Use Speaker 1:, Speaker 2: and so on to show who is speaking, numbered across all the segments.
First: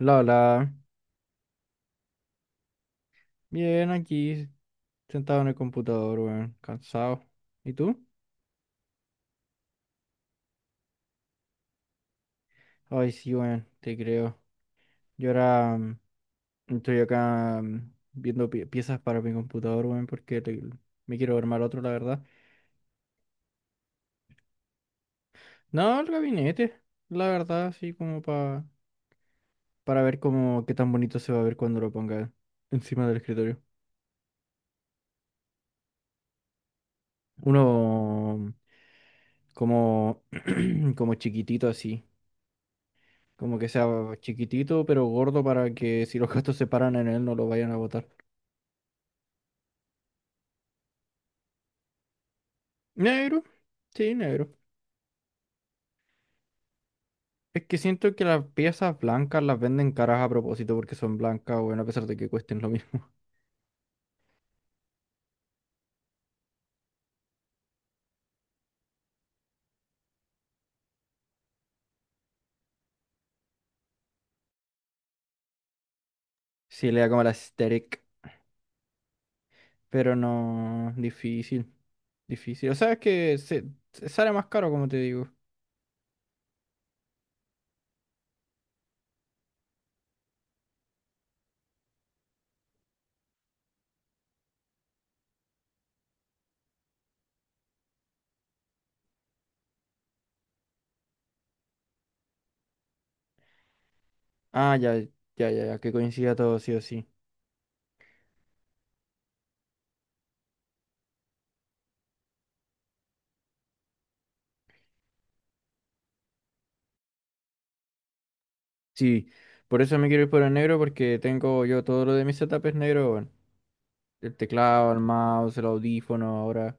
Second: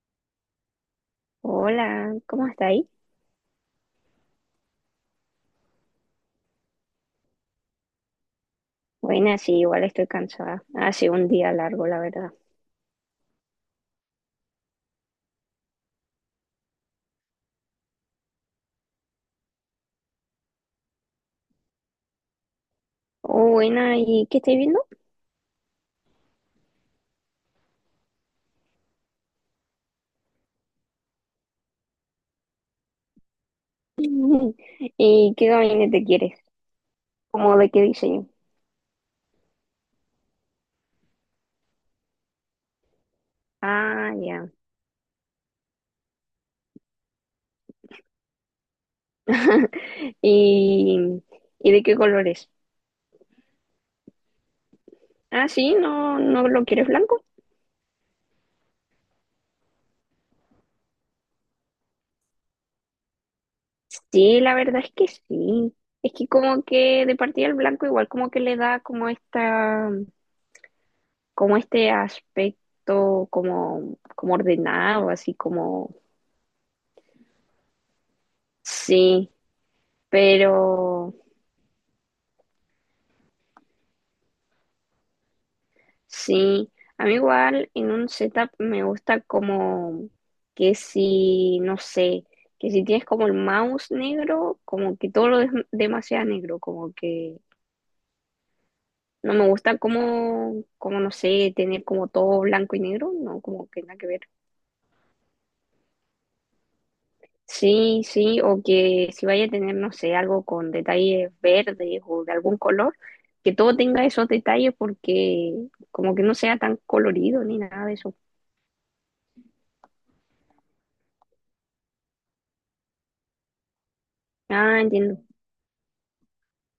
Speaker 1: La, la.
Speaker 2: Hola, ¿cómo está ahí?
Speaker 1: Bien, aquí, sentado en el computador, weón. Cansado. ¿Y tú?
Speaker 2: Buena, sí, igual estoy cansada. Ha sido un día largo, la verdad.
Speaker 1: Ay, sí, weón, te creo. Yo ahora, estoy acá, viendo piezas para mi computador, weón, porque me quiero armar otro, la verdad.
Speaker 2: Oh, buena, ¿y qué estáis viendo?
Speaker 1: No, el gabinete, la verdad, sí, como pa, para ver cómo, qué tan bonito se va a ver cuando lo ponga encima del escritorio.
Speaker 2: ¿Y qué gabinete quieres? ¿Cómo de qué diseño?
Speaker 1: Uno, como, como chiquitito así. Como que sea
Speaker 2: Ah, ya.
Speaker 1: chiquitito pero gordo para que si los gatos se paran en él no lo vayan a botar.
Speaker 2: ¿Y, y de qué colores?
Speaker 1: Negro, sí, negro.
Speaker 2: Ah, sí, ¿no lo quieres blanco?
Speaker 1: Es que siento que las piezas blancas las venden caras a propósito porque son blancas, bueno, a pesar de que cuesten lo mismo.
Speaker 2: Sí, la verdad es que sí. Es que como que de partida el blanco igual como que le da como esta, como este aspecto como, como ordenado, así como.
Speaker 1: Sí, le da como la aesthetic,
Speaker 2: Sí,
Speaker 1: pero no,
Speaker 2: pero
Speaker 1: difícil, difícil. O sea, es que se sale más caro, como te digo.
Speaker 2: sí, a mí igual en un setup me gusta como que si, no sé, que si tienes como el mouse negro, como que todo lo es demasiado negro, como que no me gusta como, como no sé, tener como todo blanco y negro, no, como que nada que ver.
Speaker 1: Ah, ya, ya, ya, ya, que coincida todo, sí o sí.
Speaker 2: Sí, sí, o que si vaya a tener, no sé, algo con detalles verdes o de algún color, que todo tenga esos detalles porque como que no sea tan colorido ni nada de eso.
Speaker 1: Sí, por eso me quiero ir por el negro porque tengo yo, todo lo de mi setup es negro, bueno. El
Speaker 2: Ah,
Speaker 1: teclado, el
Speaker 2: entiendo.
Speaker 1: mouse, el audífono ahora.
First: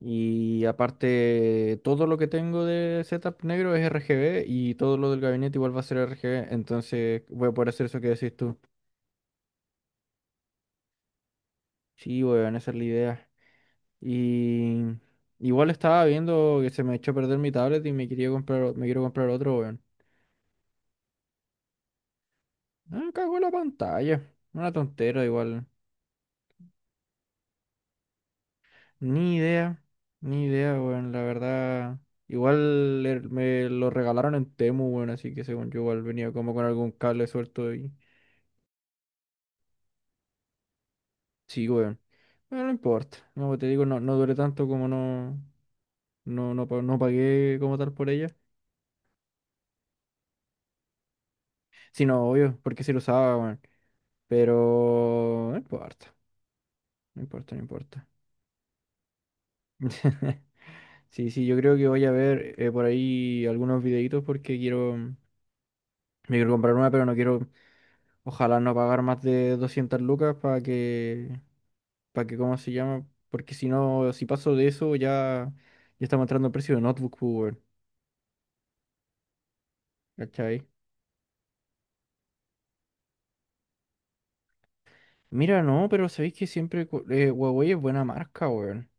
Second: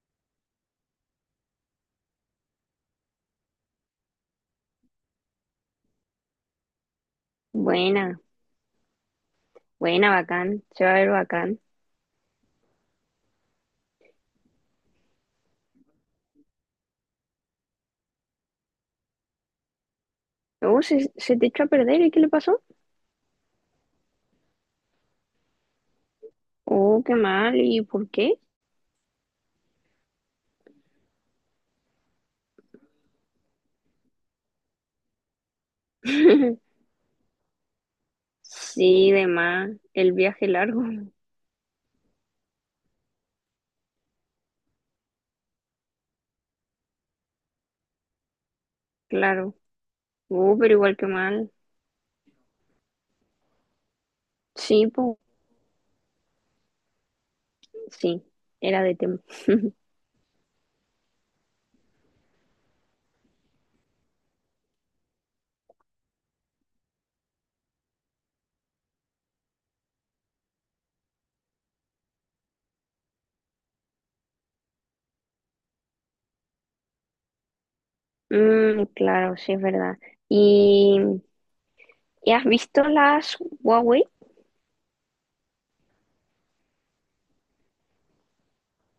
Speaker 1: Y aparte, todo lo que tengo de setup negro es RGB y todo lo del gabinete igual va a ser RGB. Entonces voy a poder hacer eso que
Speaker 2: Buena,
Speaker 1: decís tú.
Speaker 2: buena, bacán, se va a ver bacán.
Speaker 1: Sí, weón, esa es la idea. Y igual estaba viendo que se me echó a perder mi tablet y me quería comprar, me quiero comprar otro, weón.
Speaker 2: Oh, se te echó a perder, ¿y qué le pasó?
Speaker 1: Ah, cago en la pantalla. Una tontera igual.
Speaker 2: Oh, qué mal, ¿y por qué?
Speaker 1: Ni idea, ni idea, weón, la verdad. Igual me lo regalaron en Temu, weón, así que según yo igual venía como con algún cable suelto y...
Speaker 2: Sí, de más, el viaje largo.
Speaker 1: Sí, weón. Bueno, no importa. Como te digo, no, no duré tanto como no, no, no, no pagué como tal por ella.
Speaker 2: claro. Oh, pero igual que mal.
Speaker 1: Sí, no, obvio, porque sí lo usaba, weón.
Speaker 2: Sí, po,
Speaker 1: Pero no importa, no importa, no importa.
Speaker 2: sí, era de tema.
Speaker 1: Sí, sí, yo creo que voy a ver, por ahí algunos videitos porque quiero... Me quiero comprar una, pero no quiero... Ojalá no pagar más de 200 lucas para que, ¿cómo se llama? Porque si no, si paso de eso, ya, ya estamos entrando al precio de notebook, pues, weón.
Speaker 2: Mm, claro, sí, es verdad.
Speaker 1: ¿Cachai?
Speaker 2: ¿Y, ¿y has visto las Huawei?
Speaker 1: Mira, no, pero sabéis que siempre Huawei es buena marca, weón.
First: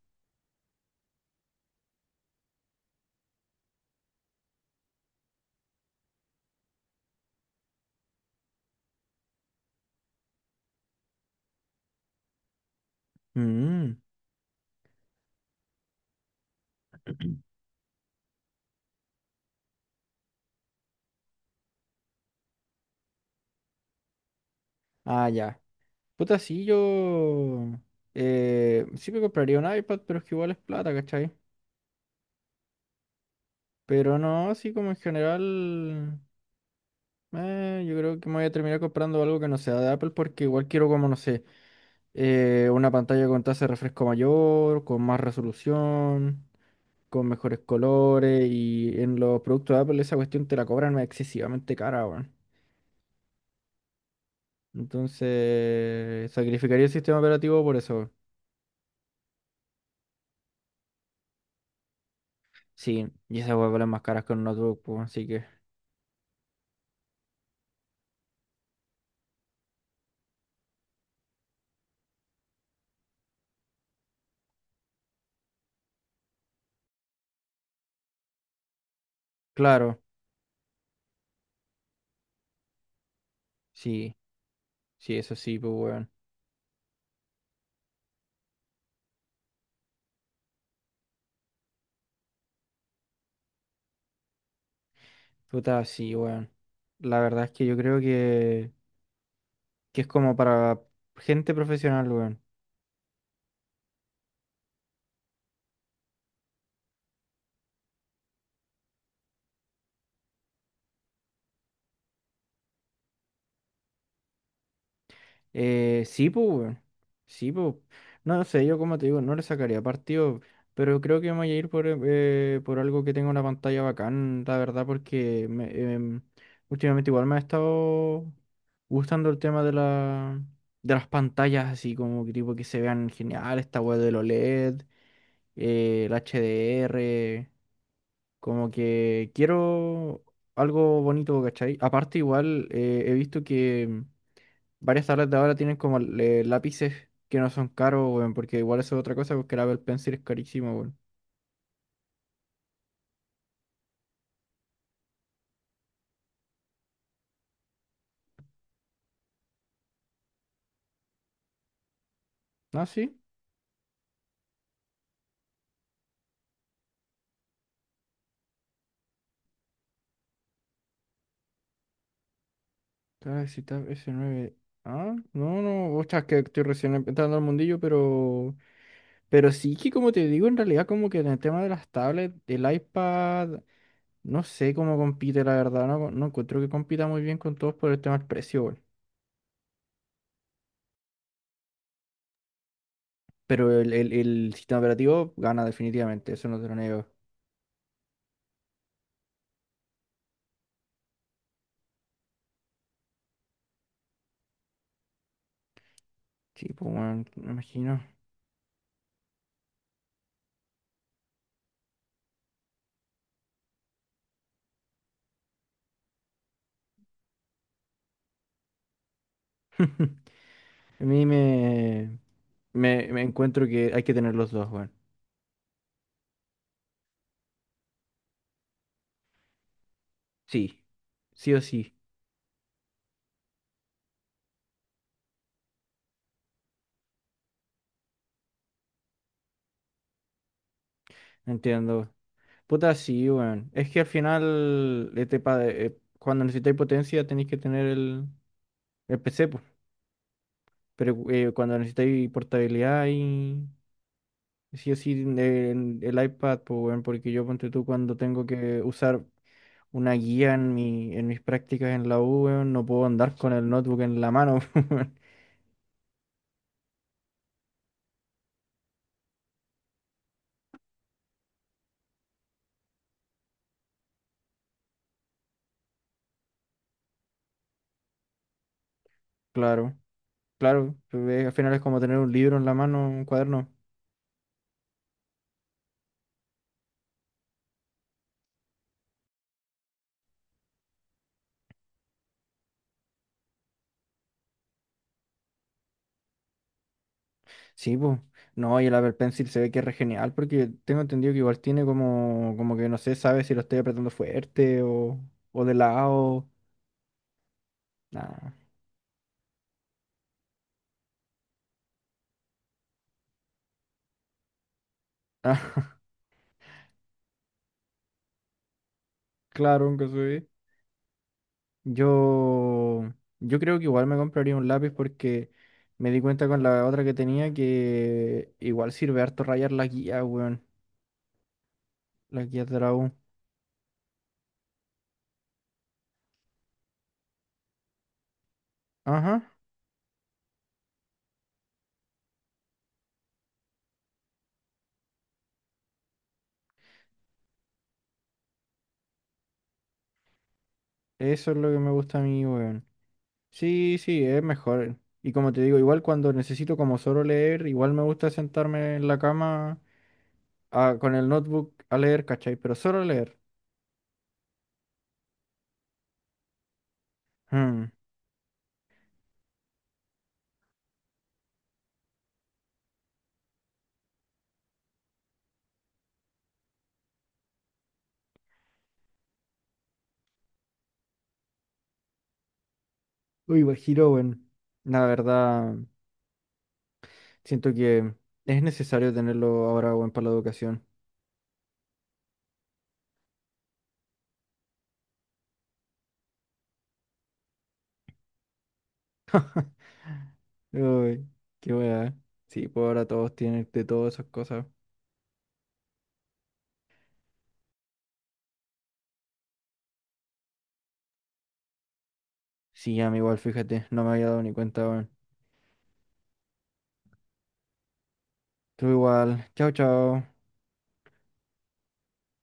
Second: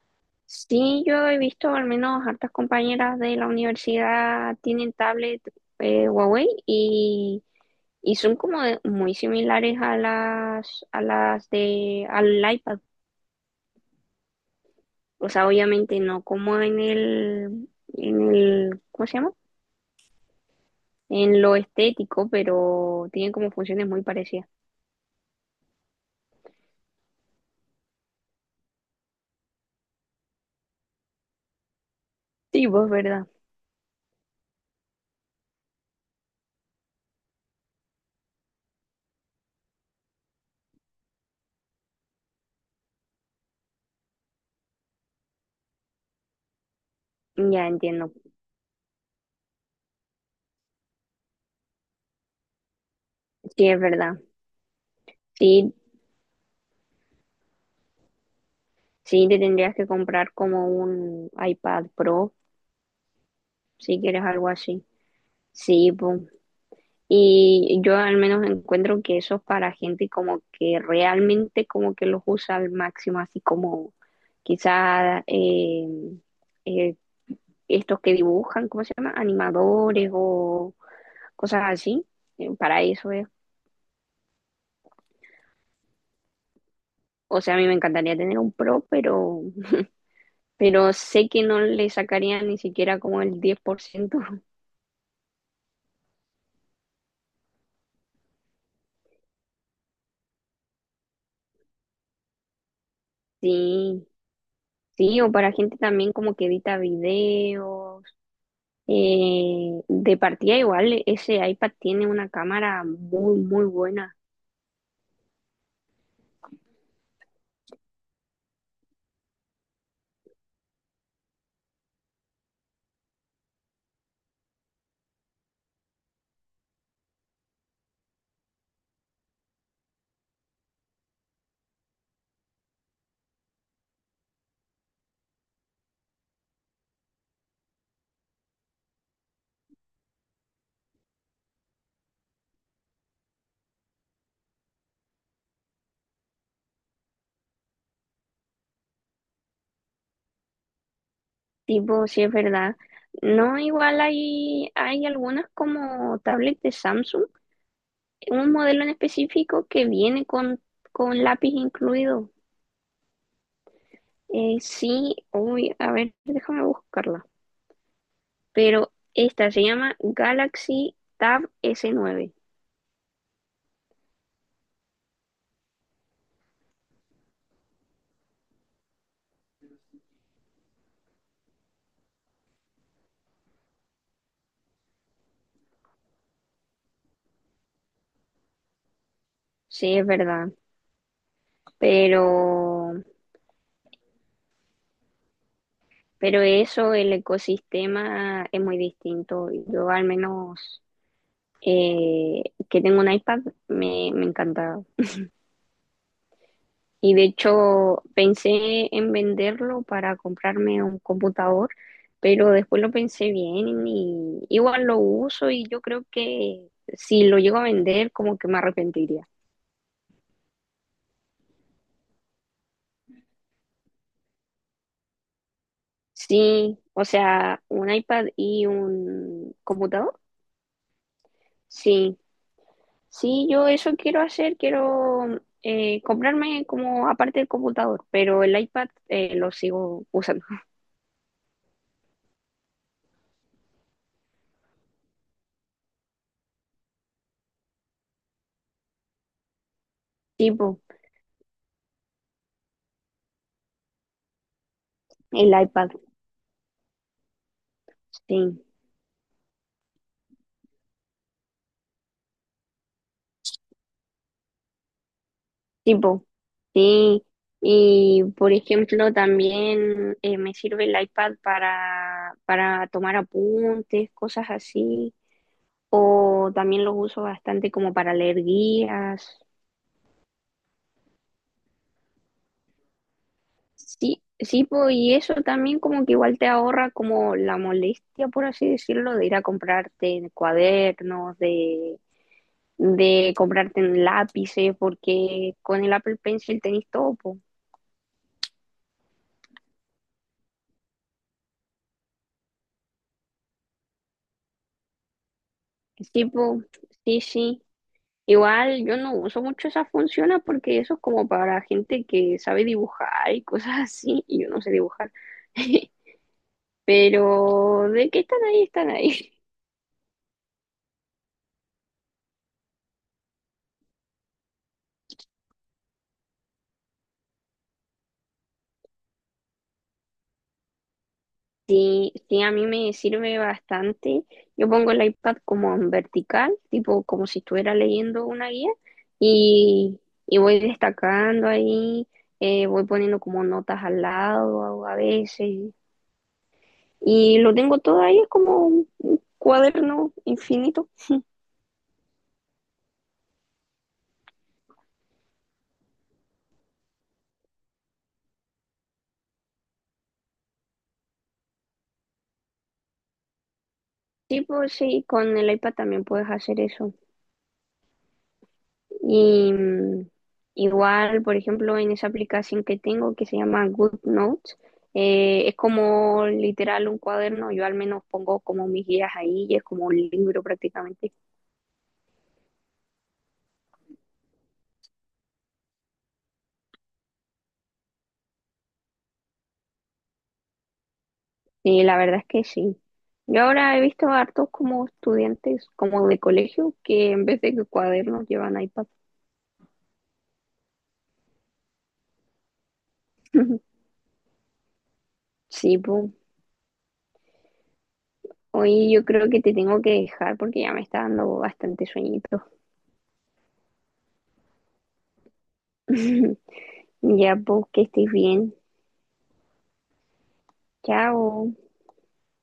Speaker 2: Sí, yo he visto al menos hartas compañeras de la universidad tienen tablet Huawei y… Y son como muy similares a las de, al iPad.
Speaker 1: Mm.
Speaker 2: O sea, obviamente no como en el, ¿cómo se llama? En lo estético, pero tienen como funciones muy parecidas.
Speaker 1: Ah, ya. Puta, sí, yo. Sí me compraría un iPad, pero es que igual es plata, ¿cachai?
Speaker 2: Sí, pues verdad.
Speaker 1: Pero no, así como en general. Yo creo que me voy a terminar comprando algo que no sea de Apple, porque igual quiero, como no sé. Una pantalla con tasa de refresco mayor, con más resolución, con mejores
Speaker 2: Ya entiendo.
Speaker 1: colores, y en los productos de Apple esa cuestión te la cobran excesivamente cara, weón.
Speaker 2: Sí, es verdad. Sí,
Speaker 1: Entonces, sacrificaría el sistema operativo por eso. Weón.
Speaker 2: sí, te tendrías que comprar como un iPad Pro
Speaker 1: Sí, y esas weas valen
Speaker 2: si
Speaker 1: más caras
Speaker 2: quieres
Speaker 1: que un
Speaker 2: algo
Speaker 1: notebook,
Speaker 2: así.
Speaker 1: pues, así que,
Speaker 2: Sí, pues. Y yo al menos encuentro que eso es para gente como que realmente como que los usa al máximo, así como quizá eh, estos que dibujan, ¿cómo se llama?
Speaker 1: claro,
Speaker 2: Animadores o cosas así. Para eso es.
Speaker 1: sí, sí, eso sí, pues, weón.
Speaker 2: O sea, a mí me encantaría tener un pro, pero sé que no le sacaría ni siquiera como el 10%.
Speaker 1: Puta, sí, weón. La verdad es que yo creo que es como para gente profesional, weón.
Speaker 2: Sí, sí, o para gente también como que edita videos. De partida igual, ese iPad tiene una cámara muy, muy buena.
Speaker 1: Sí, pues, weón. Sí, pues. No, no sé, yo como te digo, no le sacaría partido, pero creo que me voy a ir por algo que tenga una pantalla bacán, la verdad, porque me, em, últimamente igual me ha estado gustando el tema de la, de las pantallas, así como que tipo que se vean genial, esta web del OLED, el HDR, como que quiero algo bonito, ¿cachai? Aparte igual, he visto que... Varias tabletas de ahora tienen como, lápices que no son caros, weón, porque igual eso es otra cosa, porque el Apple Pencil es carísimo, weón.
Speaker 2: Tipo, si es verdad. No, igual hay, hay algunas como tablet de Samsung, un modelo en específico que viene con lápiz incluido.
Speaker 1: Ah, sí.
Speaker 2: Sí, uy, a ver, déjame buscarla. Pero esta se llama Galaxy Tab S9.
Speaker 1: Galaxy Tab s nueve. Ah, no, no, ostras, que estoy recién entrando al mundillo, pero. Pero sí que, como te digo, en realidad, como que en el tema de las tablets, el iPad, no sé cómo compite, la verdad, no, no encuentro que compita muy bien con todos por el tema del precio, weón.
Speaker 2: Sí, es verdad. Pero
Speaker 1: Pero el sistema operativo gana definitivamente,
Speaker 2: Pero
Speaker 1: eso no te lo
Speaker 2: eso,
Speaker 1: niego.
Speaker 2: el ecosistema es muy distinto. Yo al menos eh, que tengo un iPad me encanta.
Speaker 1: Sí, pues,
Speaker 2: Y de
Speaker 1: weón, me imagino.
Speaker 2: hecho pensé en venderlo para comprarme un computador, pero después lo pensé bien y igual lo uso y yo creo que si lo llego a vender como que me arrepentiría.
Speaker 1: A mí me, me, me encuentro que hay que tener los dos, weón.
Speaker 2: Sí, o sea, un iPad y un computador.
Speaker 1: Sí, sí o sí,
Speaker 2: Sí, sí, yo eso quiero hacer, quiero comprarme como aparte del computador, pero el iPad lo sigo usando.
Speaker 1: entiendo. Puta, sí, weón. Es que al final, cuando necesitáis potencia tenéis que tener el PC, pues.
Speaker 2: Tipo,
Speaker 1: Pero, cuando necesitáis portabilidad y sí o sí
Speaker 2: el iPad,
Speaker 1: el iPad, pues, weón, porque yo ponte tú cuando tengo
Speaker 2: sí,
Speaker 1: que usar una guía en mi, en mis prácticas en la U, weón, no puedo andar con el notebook en la mano, weón.
Speaker 2: tipo, sí. Y por ejemplo, también me sirve el iPad para tomar apuntes, cosas así, o también lo uso bastante como para leer guías.
Speaker 1: Claro. Claro, pero, al final es como tener un libro en la mano, un cuaderno.
Speaker 2: Sí, sí, po, y eso también como que igual te ahorra como la molestia, por así decirlo, de ir a comprarte cuadernos, de comprarte lápices, porque con el Apple Pencil tenés todo, po.
Speaker 1: Sí, pues. No, y el Apple Pencil se ve que es re genial porque tengo entendido que igual tiene como, como que no sé, sabe si lo estoy apretando fuerte, o de
Speaker 2: Sí,
Speaker 1: lado.
Speaker 2: po, sí, sí.
Speaker 1: Nah.
Speaker 2: Igual yo no uso mucho esas funciones porque eso es como para gente que sabe dibujar y cosas así, y yo no sé dibujar.
Speaker 1: Ah,
Speaker 2: Pero de que están ahí, están ahí.
Speaker 1: claro, aunque se ve. Yo, yo creo que igual me compraría un lápiz porque me di cuenta con la otra que tenía que igual sirve harto rayar la guía, weón.
Speaker 2: Sí, sí,
Speaker 1: La
Speaker 2: a
Speaker 1: guía
Speaker 2: mí
Speaker 1: de la
Speaker 2: me
Speaker 1: U.
Speaker 2: sirve bastante. Yo pongo el iPad como en vertical, tipo como si estuviera leyendo una guía
Speaker 1: Ajá,
Speaker 2: y, y voy destacando ahí, voy poniendo como notas al lado a veces y lo tengo todo ahí, es como un cuaderno infinito.
Speaker 1: eso es lo que me gusta a mí, weón. Sí, sí, es mejor. Y como te digo, igual cuando necesito como solo leer, igual me gusta sentarme en la cama con el notebook a leer, ¿cachai? Pero solo leer.
Speaker 2: Sí, pues sí, con el iPad también puedes hacer eso.
Speaker 1: Hmm.
Speaker 2: Y igual, por ejemplo, en esa aplicación que tengo que se llama Good Notes, es como literal un cuaderno, yo al menos pongo como mis guías ahí y es como un libro prácticamente.
Speaker 1: Uy, Guajiro, weón. La verdad, siento que es necesario tenerlo ahora, weón, para la educación.
Speaker 2: Y la verdad es que sí. Yo ahora he visto a hartos como estudiantes, como de colegio, que en vez de cuadernos llevan iPad.
Speaker 1: Uy, qué weá. Sí, pues ahora todos tienen de todas esas cosas.
Speaker 2: Sí, pues. Hoy yo creo que te tengo que dejar porque ya me está dando bastante sueñito.
Speaker 1: Sí, ya, igual, fíjate, no me había dado ni cuenta, weón.
Speaker 2: Ya, pues, que estés bien.
Speaker 1: Tú igual. Chao, chao.
Speaker 2: Chao.